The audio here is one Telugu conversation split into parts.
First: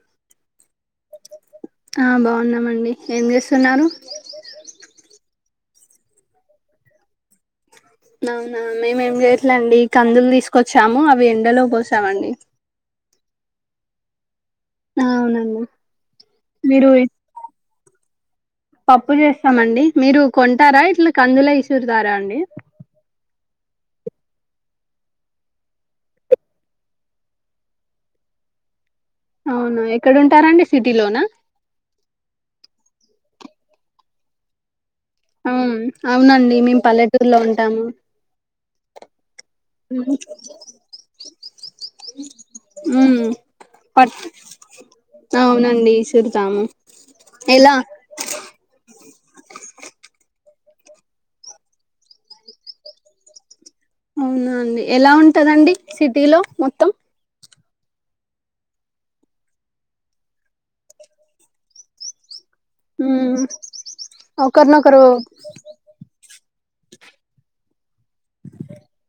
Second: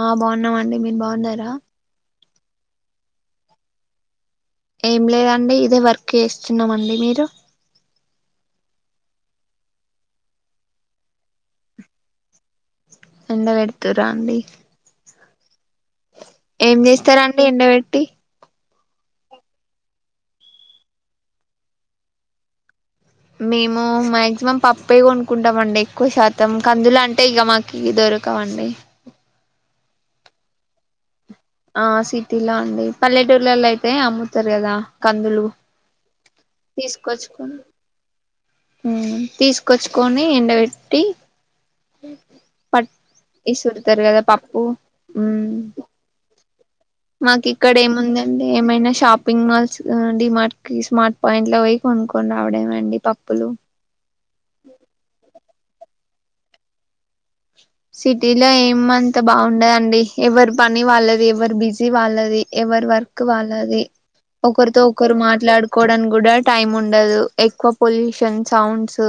ఆ బాగునన్నాం అండి మీరు బాగున్నారా న్నామండి ఏం చేస్తున్నారు ఏం లేదండి ఇదే వర్క్ చేస్తున్నామండి మీరు అవునా మేమేం చేయట్లే అండి కందులు తీసుకొచ్చాము అవి ఎండలో పోసామండి ఎండ పెడుతురా అండి అవునండి ఏం మీరు చేస్తారండి ఎండ పెట్ టి పప్పు చేస్తామండి మీరు కొంటారా ఇట్లా కందుల ఇసురుతారా అండి మేము మాక్సిమం పప్పే కొనుకుంటాం అండి ఎక్కువ శాతం కందులు అంటే ఇగా మాకి దొరక వండి అవునా ఎక్కడుంటారండి సిటీలోనా ఆ సిటీలో అండి పల్లెటూర్లలో అయితే అమ్ముతారు గదా ఆ అవునండి మేము పల్లెటూరులో తీసుకొచ్చుకొని ఉంటాము ఉమ్ తీసుకొచ్చుకొని ఎండబెట్టి పట్ మ్మ్ ఇసురుతారు పట్ కదా పప్పు ఉమ్ అవునండి ఇసురుతాము మాకు ఎలా ఇక్కడ ఏముందండి ఏమైనా షాపింగ్ మాల్స్ లో డిమార్ట్ కి స్మార్ట్ పాయింట్ ల పోయి కొనుక్కొని రావడమె అండి పప్పులు అవునా అండి ఎలా ఉంటదండి సిటీలో మొత్తం సిటీలో ఏమంత బాగుండదండి ఎవరు పని వాళ్ళది ఎవరు బిజీ వాళ్ళది ఎవరి వర్క్ మ్మ్ వాళ్ళది ఒకరితో ఒకరినొకరు ఒకరు మాట్లాడుకోవడం గుడా టైమ్ ఉండదు ఎక్కువ పొల్యూషన్ సౌండ్స్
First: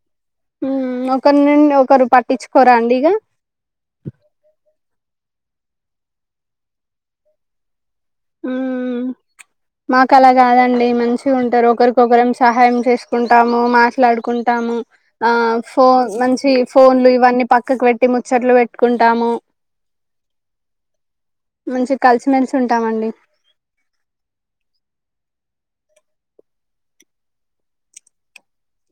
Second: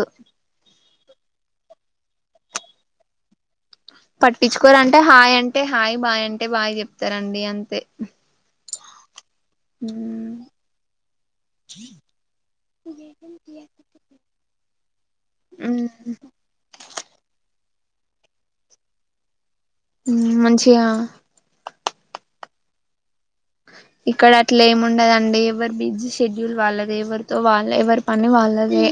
ఉమ్ ఒకరి నుండి ఒకరు పట్టించుకోరా అండి ఇక కోర అంటే హాయ్ అంటే హాయ్ బాయ్ అంటే బాయ్ చెప్తారండి అంతే ఉమ్ మాకు అలా కాదండి మంచిగా ఉంటారు ఒకరికొకరం సహాయం చేసుకుంటాము మాట్లాడుకుంటాము ఆ ఫోన్ మంచి ఫోన్లు ఇవన్నీ పక్కకు పెట్టి ముచ్చట్లు వెట్టుకుంటాము ఉమ్ మంచిగా మంచి కలిసిమెలిసి ఉంటామండి ఇక్కడ అట్ల ఏమి ఉండదండి ఎవరి బిజీ షెడ్యూల్ వాళ్ళదే ఎవరితో వాళ్లే ఎవరి పని వాళ్ళదే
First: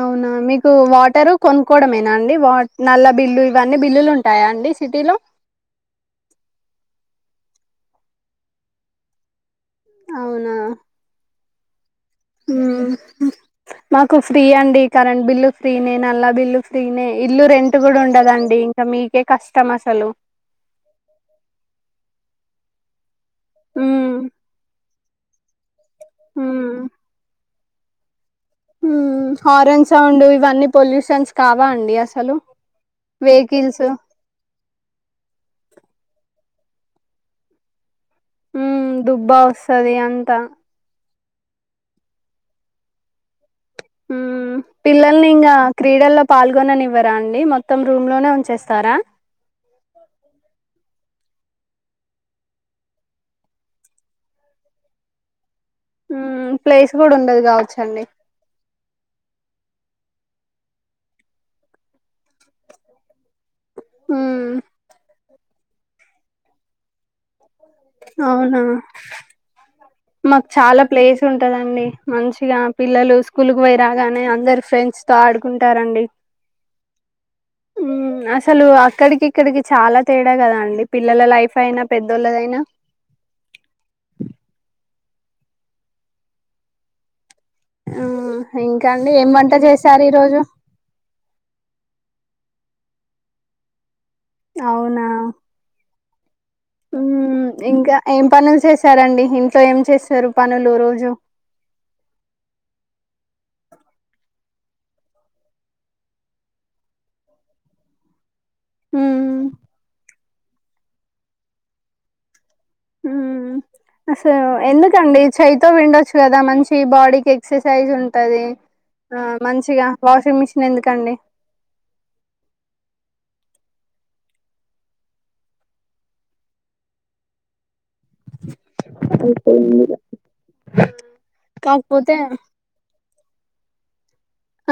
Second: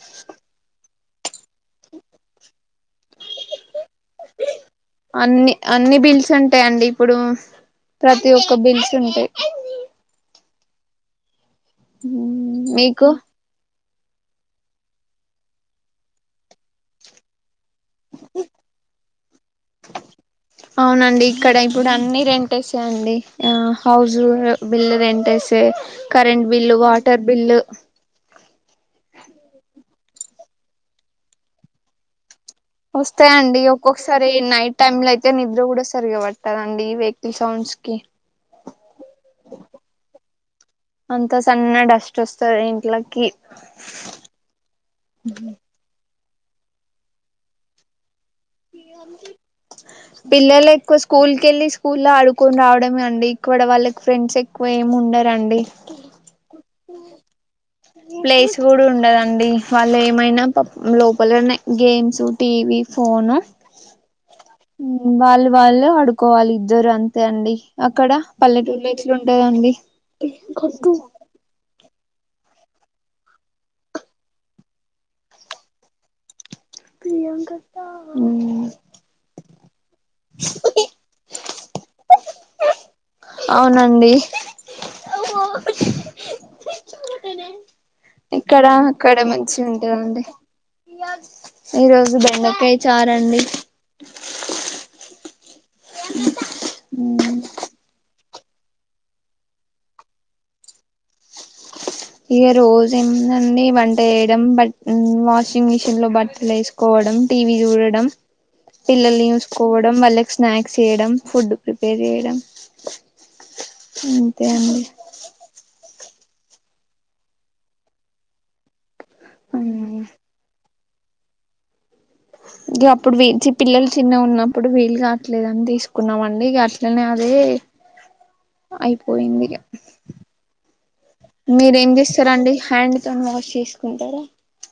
అవునా మీకు వాటరు కొనుక్కోవడమేనా అండి వా నల్ల బిల్లు ఇవన్నీ బిల్లులు ఉంటాయా అండి సిటీలో అన్ని అన్ని బిల్స్ ఉంటాయండి ఇప్పుడు ప్రతి ఒక్క బిల్స్ ఉంటాయి అవునా ఉమ్ మ్మ్ మీకు మాకు ఫ్రీ అండి కరెంట్ బిల్లు ఫ్రీనే నల్లా బిల్లు ఫ్రీనే ఇల్లు రెంట్ కూడా ఉండదండి ఇంకా మీకే కష్టం అసలు సే అండి ఆ మ్మ్ house bill rent current bill water bill హ్మ్ హారన్ సౌండ్ ఇవన్నీ పొల్యూషన్స్ కావా అండి అసలు వొస్తాయ్ అండి వెహికల్స్ ఒక్కొకసారి ఈ నైట్ టైమ్ ల అయితే నిద్ర కూడా సరిగావట్ దండి వెహికల్ సౌండ్స్ కి ఉమ్ దుబ్బా వస్తది అంతా అంత సన్న డస్ట్ వొస్తది ఇంట్లకి హ్మ్ పిల్లల్ని ఇంగ క్రీడల్లో పాల్గొననివ్వరా అండి మొత్తం రూమ్ లోనే ఉ పిల్లలు ఎక్కువ స్క్ స్కూల్కి ఎళ్ళి స్కూల్ల్లో ఆడుకొని రావడమే అండి ఇక్కడ వాళ్ళకి ఫ్రెండ్స్ ఎక్కువ ఏమి ఉండరండి మ్మ్ ప్లేస్ కూడా ఉండదు కావచ్చండి ప్లేస్ గూడ ఉండదండి వాళ్ళు ఏమైనా పప్ లోపలున్నాయ్ గేమ్స్ టీవీ ఫోను మ్మ్ వాల్ వాల్ ఆడుకోవాలి ఇద్దరు అంత్ తే అండి అక్కడ పల్లెటూళ్లో ఎట్లు ఉంటదండి మాక్ చాలా ప్లేస్ ఉంటదండి మంచిగా పిల్లలు స్కూల్ కు పోయి రాగానే అందరు ఫ్రెండ్స్ తో ఆడుకుంటారండి హ్మ్ అసలు అక్కడికి ఇక్కడికి చాలా తేడా గదా అండి పిల్లల లైఫ్ అయినా పెద్దోళ్ళదైనా అవునండి ఆ ఇక్కడ ఇంకా అండి అక్కడ ఏం వంట మంచిగ్ చేశారు ఉంటందండి ఈరోజు ఈ రోజు బె డకాయ చారండి అవునా ఇంకా ఏం పనులు చేశారండి ఇంట్లో ఏం చేస్తారు పనులు రోజు ఇగ రోజు ఏముందండి వంట చేయడం బట్ వాషింగ్ మిషిన్ లో బట్టలు వేసుకోవడ్ డం టీవి చూడడం పిల్లల్ని మ్మ్ చూసుకోవడం వాళ్లకి స్నాక్స్ చేయడం ఫుడ్ ప్రిపేర్ చేయడం ఉమ్ అంతే అండి ఎందుకండి చైతో విండోచ్చు కదా మంచిగా బాడీకి ఎక్సర్సైజ్ ఉంటంది మంచిగా వాషింగ్ మిషన్ ఎందుకు కండి ఇగ అప్పుడు వీ చి పిల్లలు చిన్నగ ఉన్నప్పుడు వీలు కావట్లేదని తీసుకున్నామండి ఇగ అట్లనే అదే అయిపోయిందిగ మీర్ ఏం కాకపోతే చెస్తార్ అండి హ్యాండ్ తో ని వాష్ చేసుకుంటారా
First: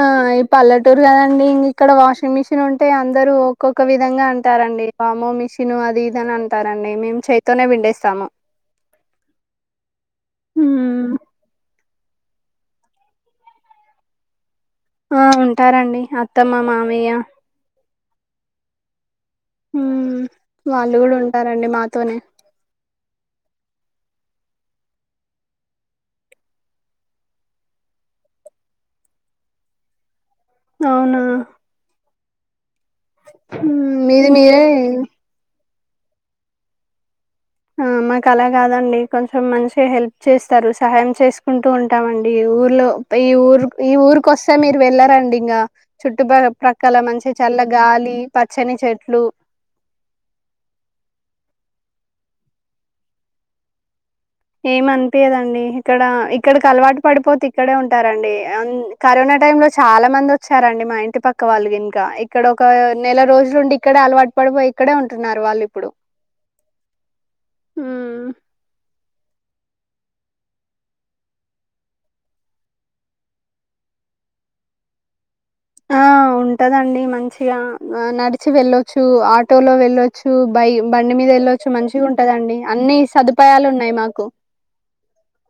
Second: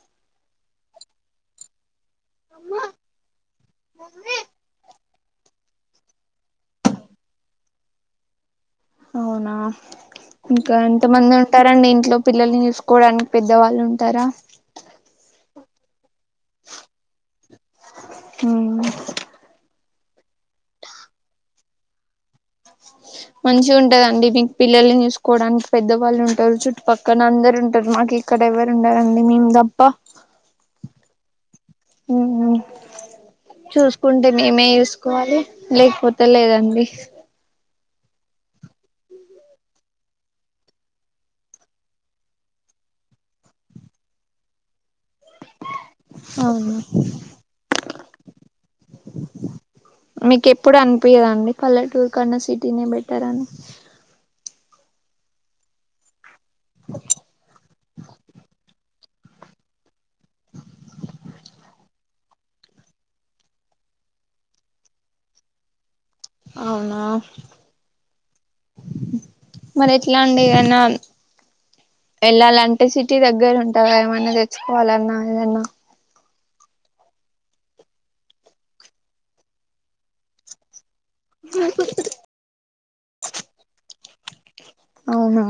ఆ ఈ పల్లెటూరు కదండి ఇం ఇక్కడ వాషింగ్ మిషిన్ ఉంటే అందరూ ఒక్కొక్క విధంగా అంటారండి వామ్మో మిషను అది ఇదని అంటారండి మేము చేతోనే పిండేస్తాము అవునా ఇంకా మ్మ్ ఎంత మంది ఉంటారండి ఇంట్లో పిల్లల్ని చూసుకోవడానికి పెద్దవాళ్ళు ఉంటార ఆ ఉంటారండి మా అత్తమ్మ మావయ్య హుమ్ ఉహ్మ్ వాళ్ళు గూడ ఉంటారండి మాతోనే మంచిగా ఉంటదండి మీక్ పిల్లల్ని చూసుకోవడానికి పెద్దవాళ్ళు ఉంటారు చుట్టుపక్కన అందరు ఉంటారు మాకు ఇక్కడ డ ఎవరు ఉండరండి మేము దప్ప అవునా మ్మ్ మీది చూసుకుంటే మీరే మేమే చూసుకోవాలి లేకపోతే లే అండి ఆ మాకు అలా గదండి కొంచెం మంచిగా హెల్ప్ చేస్తారు సహాయం చేసుకుంటూ ఉంటామండి ఇ ఊరు ర్లో పె ఈ ఊరిక్ ఈ ఊరికి వొస్తే మీరు వెళ్ళారండి డి ఇంగ చుట్టు ప అవునా ప్రక్కల మంచి చల్ల గాలి పచ్చని చెట్లు మీకు ఎప్పుడు అనిపియ్యద అండి పల్లెటూర్ కన్నా సిటీనే బెట్టర్ అని ఎం అనిపియదు అండి ఇక్కడ ఇక్కడ కి అలవాటు పడిపోతే ఇక్కడే ఉంటారండి అన్ కరోనా టైం లో చాలా మంది ఓచ్చారండి మా ఇంటి పక్క వాళ్ళు ఇంకా ఇక్కడ ఒక నెల రోజులుండి ఇక్కడే అలవాటు ప ఇగో ఇక్కడే ఉంటున్నారు వాళ్ళు ఇప్పుడు అవ్న హ్మ్. మరి ఎట్లాండి ఏమన వెళ్ళాలంటే సిటీ దగ్గరుంటందా ఏమన్నా తెచ్చుకోవాలన్నా ఏదన్నా ఆ ఉంటదండి మంచిగా నడిచి వెళ్ళొచ్చు ఆటోలో వెళ్ళొచ్చు బైక్ బండి మీద వేళ్ళచ్చు మంచిగా ఉంటదండి అన్ని సదుపాయాలున్నాయి మాకు అవునా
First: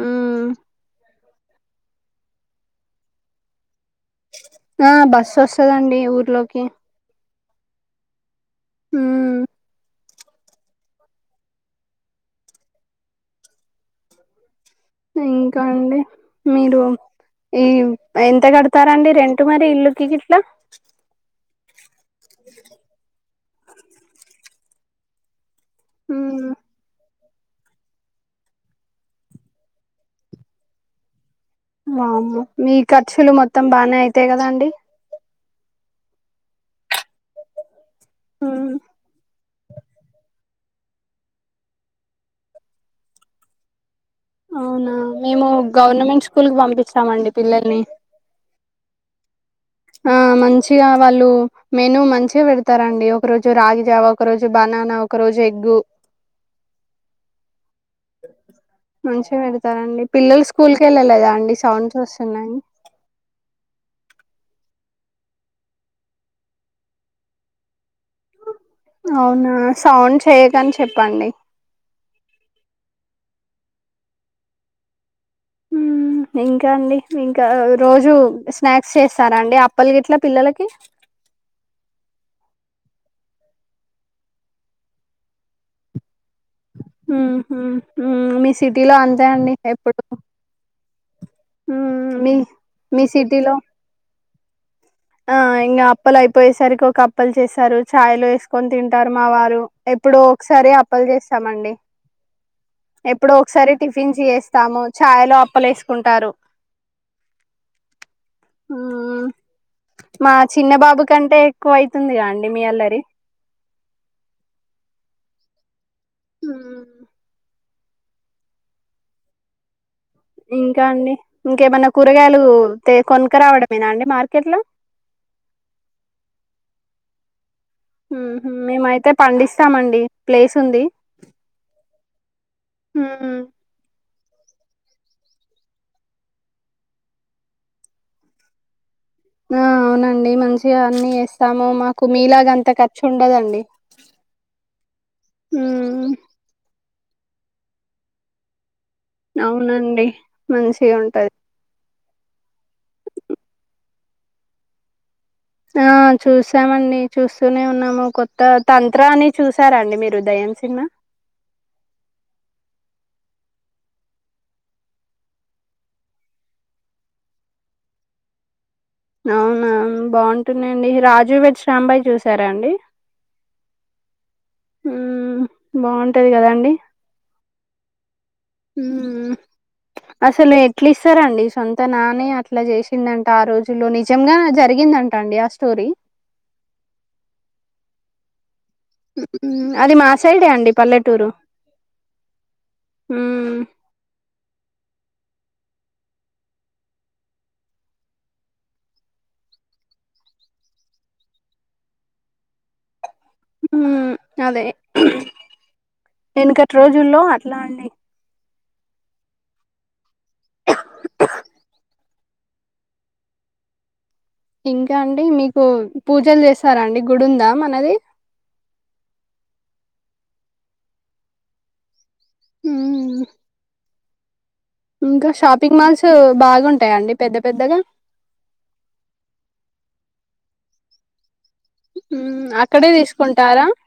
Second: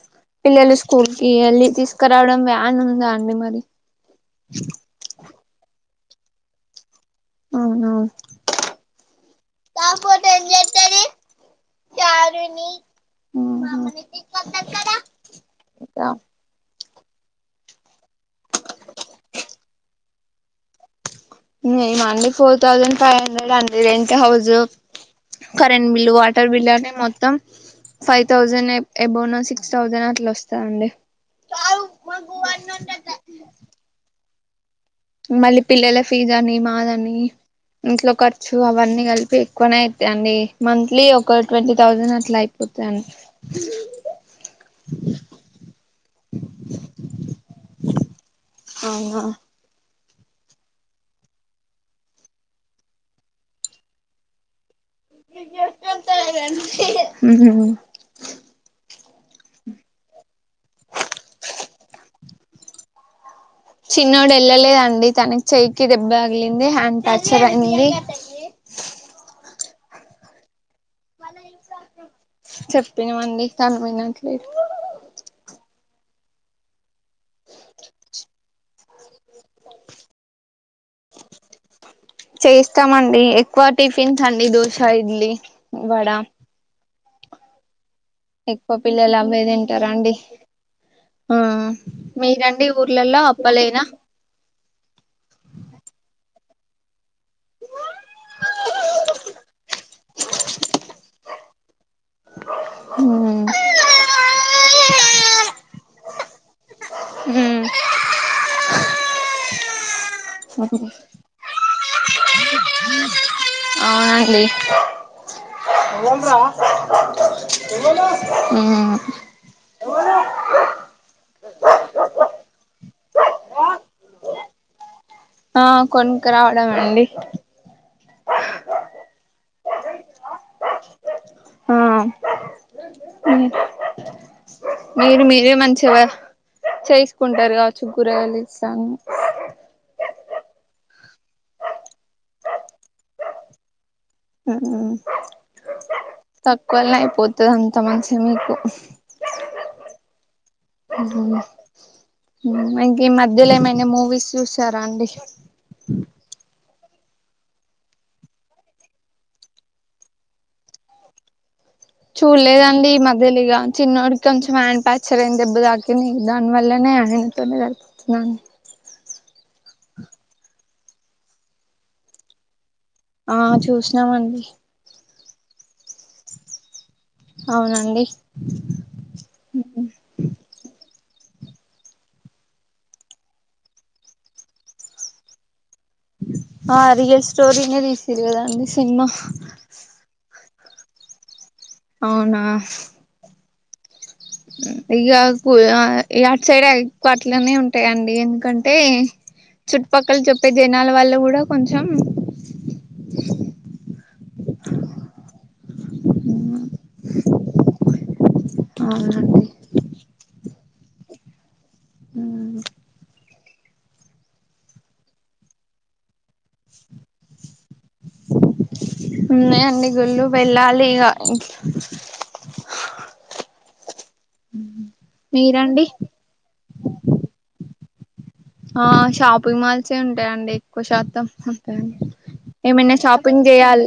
మ్మ్ పిల్లలు స్కూల్ కి వెళ్ళి తీసుకురావడం వ్యాన్ ఉందా అండి మరి ఆ బస్సు ఓస్తదండి ఊర్లోకి అవునా హుమ్ [unintelligible] ఇంకా అండి మీరు ఈ ఎంత కడతారండి రెంటు మరి ఇల్లుకి గిట్లా మేం ఆ అండి ఫోర్ థౌజండ్ ఫైవ్ హండ్రెడ్ అండి రెంట్ హౌస్ కరెంట్ బిల్లు ఉమ్ వాటర్ బిల్లు అని మొత్తం ఫైవ్ థౌజండ్ ఎబోనో సిక్స్ థౌజండ్ అట్లా ఓస్తందండి వామో మీ ఖర్చులు మొత్తం బాగానే అయితాయి కదాండి మళ్ళీ పిల్లల ఫీజ్ అని మాదని ఇంట్లో ఖర్చు ఉమ్ అవన్నీ కలిపి ఎక్కువనైతయండి మంత్లీ ఒక ట్వంటీ థౌసండ్ అట్లా అయిపో తను అవునా మేము గవర్నమెంట్ స్కూల్ కి పంపిస్తామండి పిల్లల్ని అవునా ఆ మంచిగా వాళ్ళు మెను మంచిగా పెడతారండి ఒక రోజు రాగిజావ ఒక రోజు బనానా ఒక రోజు ఎగ్గు ఉహ్మ్ మంచిగా పెడతారండి పిల్లలు స్కూల్కేళ్ళలేదా అండి సౌండ్స్ వస్తున్నాయి చిన్నోడు వెళ్ళలేదండి తనకి చెయీకి దెబ్బ తగిలింది హ్యాండ్ ఫాక్చర్ అయింది అవునా సౌండ్ చేయ్కానీ చెప్పినమండి తనువినట్లేదు ఉహ్ ఇంకా అండి ఇంకా రోజు స్నాక్స్ చేస్త స్తారండి అప్పల్ గిట్లా పిల్లలకి చేస్తామండి ఎక్కువ టిఫిన్స్ అండి దోశ ఇడ్లీ వడ హుంహుహుం మీ ఎక్కువ సిటీలో పిల్లలు అంతే అవే అండి ఎప్పుడు తింటారండి ఆ మ్మ్ మీ మీరండి మీ ఊర్లలో సిటీలో అప్పలేనా ఆ ఇంగ అప్పల ఇ పోయేసరికి ఒక అప్పల్ చేస్తారు చాయలో వేసుకొని తింటారు మా వారు ఎప్పుడు ఒక్సారె అప్పల్ చేస్తా మండి ఉ ఎప్పుడోకసారి టిఫిన్స చెస్తాము చాయలో అప్పలేస్ కుంటారు హు మ్మ్ మా చిన్న బాబు కంటే ఎక్కువ అయితుందండి మీ అల్లరి అవునండి మ్మ్ ఉమ్ ఇంకా అండి ఇంకేమన్నా కూరగాయలు తె కొనాకా రావడమేనా అండి మార్కెట్ లో ఆ కొనక రావడమేయండి ఉహ్ మేమైతే పండిస్తామండి ప్లేస్ ఉంది ఆ ఉహ్ మీరు మీరే మంచిగా చేసుకుంటారుకావచ్చు కూరగయలు ఇస్తాను ఆ అవునండి మంచిగా అన్ని వేస్తాము మాకు మీలాగ అంత ఖర్చుండదండి. తక్కువల్నే అయిపోతది అంత మంచి మీకు. అవునండి మంచిగా ఉంటది ఇంకీ మధ్యల ఏమైనా మూవీస్ చూసారా అండి ఆహ్ చూసామండి చూస్తూనే ఉన్నాము కొత్త తంత్రాన్ని చూసారండి మీరు దయ్యం. ఏ సిన్మా. చూడలేదండీ మధ్యలిగా చిన్నోడికి కొంచెం హ్యాండ్ ప్యాక్చరైంది దెబ్బతాకింది దానివల్లనే. ఆయనతోనే వచ్నాను. అవును మేం బాంటుందండీ రాజు వెడ్స్ రాంబాయి చూసారాండి. ఆహ్ చూస్నామండి. ఉమ్ బాగుంటది కదాండి. అవునండి. ఉమ్ అసలు ఎట్లా ఇస్తరండి. సొంత నానే అట్లా చేసిండంటా ఆ రోజుల్లో నిజంగా జరిగిందంట అండి ఆ స్టోరీ. ఆహ్ రియల్ స్టోరి నే తీసింరు కదాండి. అది మా సైడే అండి పల్లెటూరు. అవునా. హ్మ్ ఉమ్మ్. ఇగ కుల్ ఆహ్ ఏ అట్ సైడూ ఎక్వ అట్లనే ఉంటాయండి ఎందుకంటే. చుట్టుపక్కల చెప్పే జనాల వల్ల కూడా కొంచెం. ఉమ్ అదే వెనుకట్రోజుల్లో అట్లానే. అవునాండి. ఇంకా అండి మీకు పూజలు చేస్తారా అండి గుడుందా మనది. ఉన్నాయండి గుళ్ళు వెళ్ళాలి ఇగ. ఊహు. ఇంకా షాపింగ్ మీరండి మాల్స్ బాగుంటాయాండి పెద్ద పెద్దగా. ఆహ్ షాపింగ్ మాల్సే ఉంటాయండి ఎక్కువ శాతం. మ్మ్. అక్కడే ఏమైనా షాపింగ్ తీసుకుంటారా చేయాల్.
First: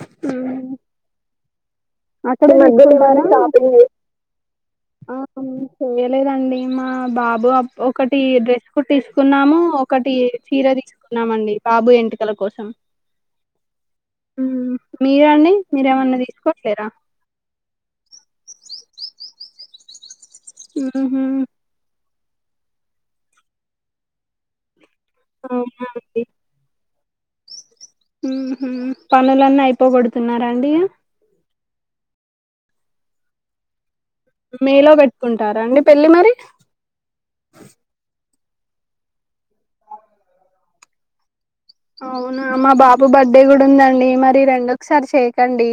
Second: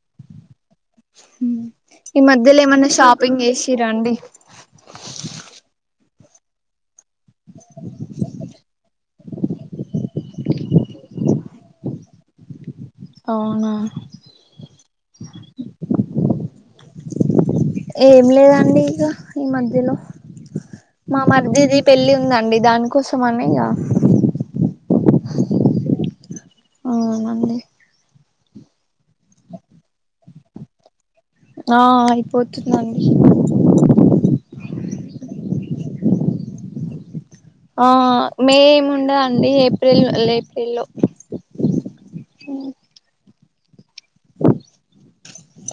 ఆహ్ ఉమ్మ్మ్. సరే. ఆహ్ అసలు [unintelligible] షాపింగ్ చేస్ లేదండి మా బాబు అపు ఒకటి డ్రెస్ కుట్టించుకున్నాము ఒకటి. చీర తీసుకున్నామండి బాబు ఎంటికల కోసం. అవునా ఉమ్ మీరండి మీరేమన్నా తీసుకోవట్లేద. ఏం లేదండి ఇగ ఈ మధ్యలో మా మ్మ్హ్మ్. మర్దిది పెళ్లి ఉందండి. మీ దానికోసమా అండి ఇగా. అవునాండి. అవునండి. ఉహు పనులన్నీ అయిపోగొడుతున్నార ఇంకా. ఆ అయిపోతుందండి. మేలో పెట్టుకుంటారా అండి పెళ్ళి మరి. ఆహ్ మే ఏముండదండి ఏప్రిల్ ఏప్రిల్ లో. అవునా మా బాబు బర్త్డేగూడుందం. డి మరి రెండు ఒకసారి చేయకండి.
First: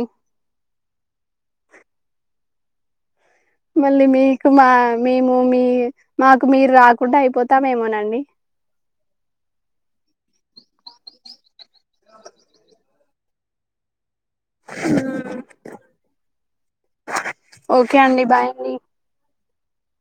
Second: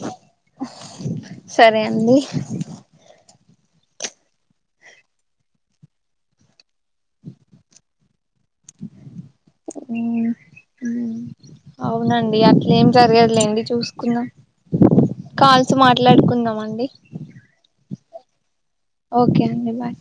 సరే అండి మళ్ళీ మీకు మా మేము మీ మాకు మీరు రా. కుండా అయిపోతామేమోనండి. అవునండి అట్ల ఏం జరగదులేండి చూసుకుందాం. కాల్సు మాట్లాడుకుందాం అండి ఓకే అండి బాయ్ అండీ ఓకే అండి బాయ్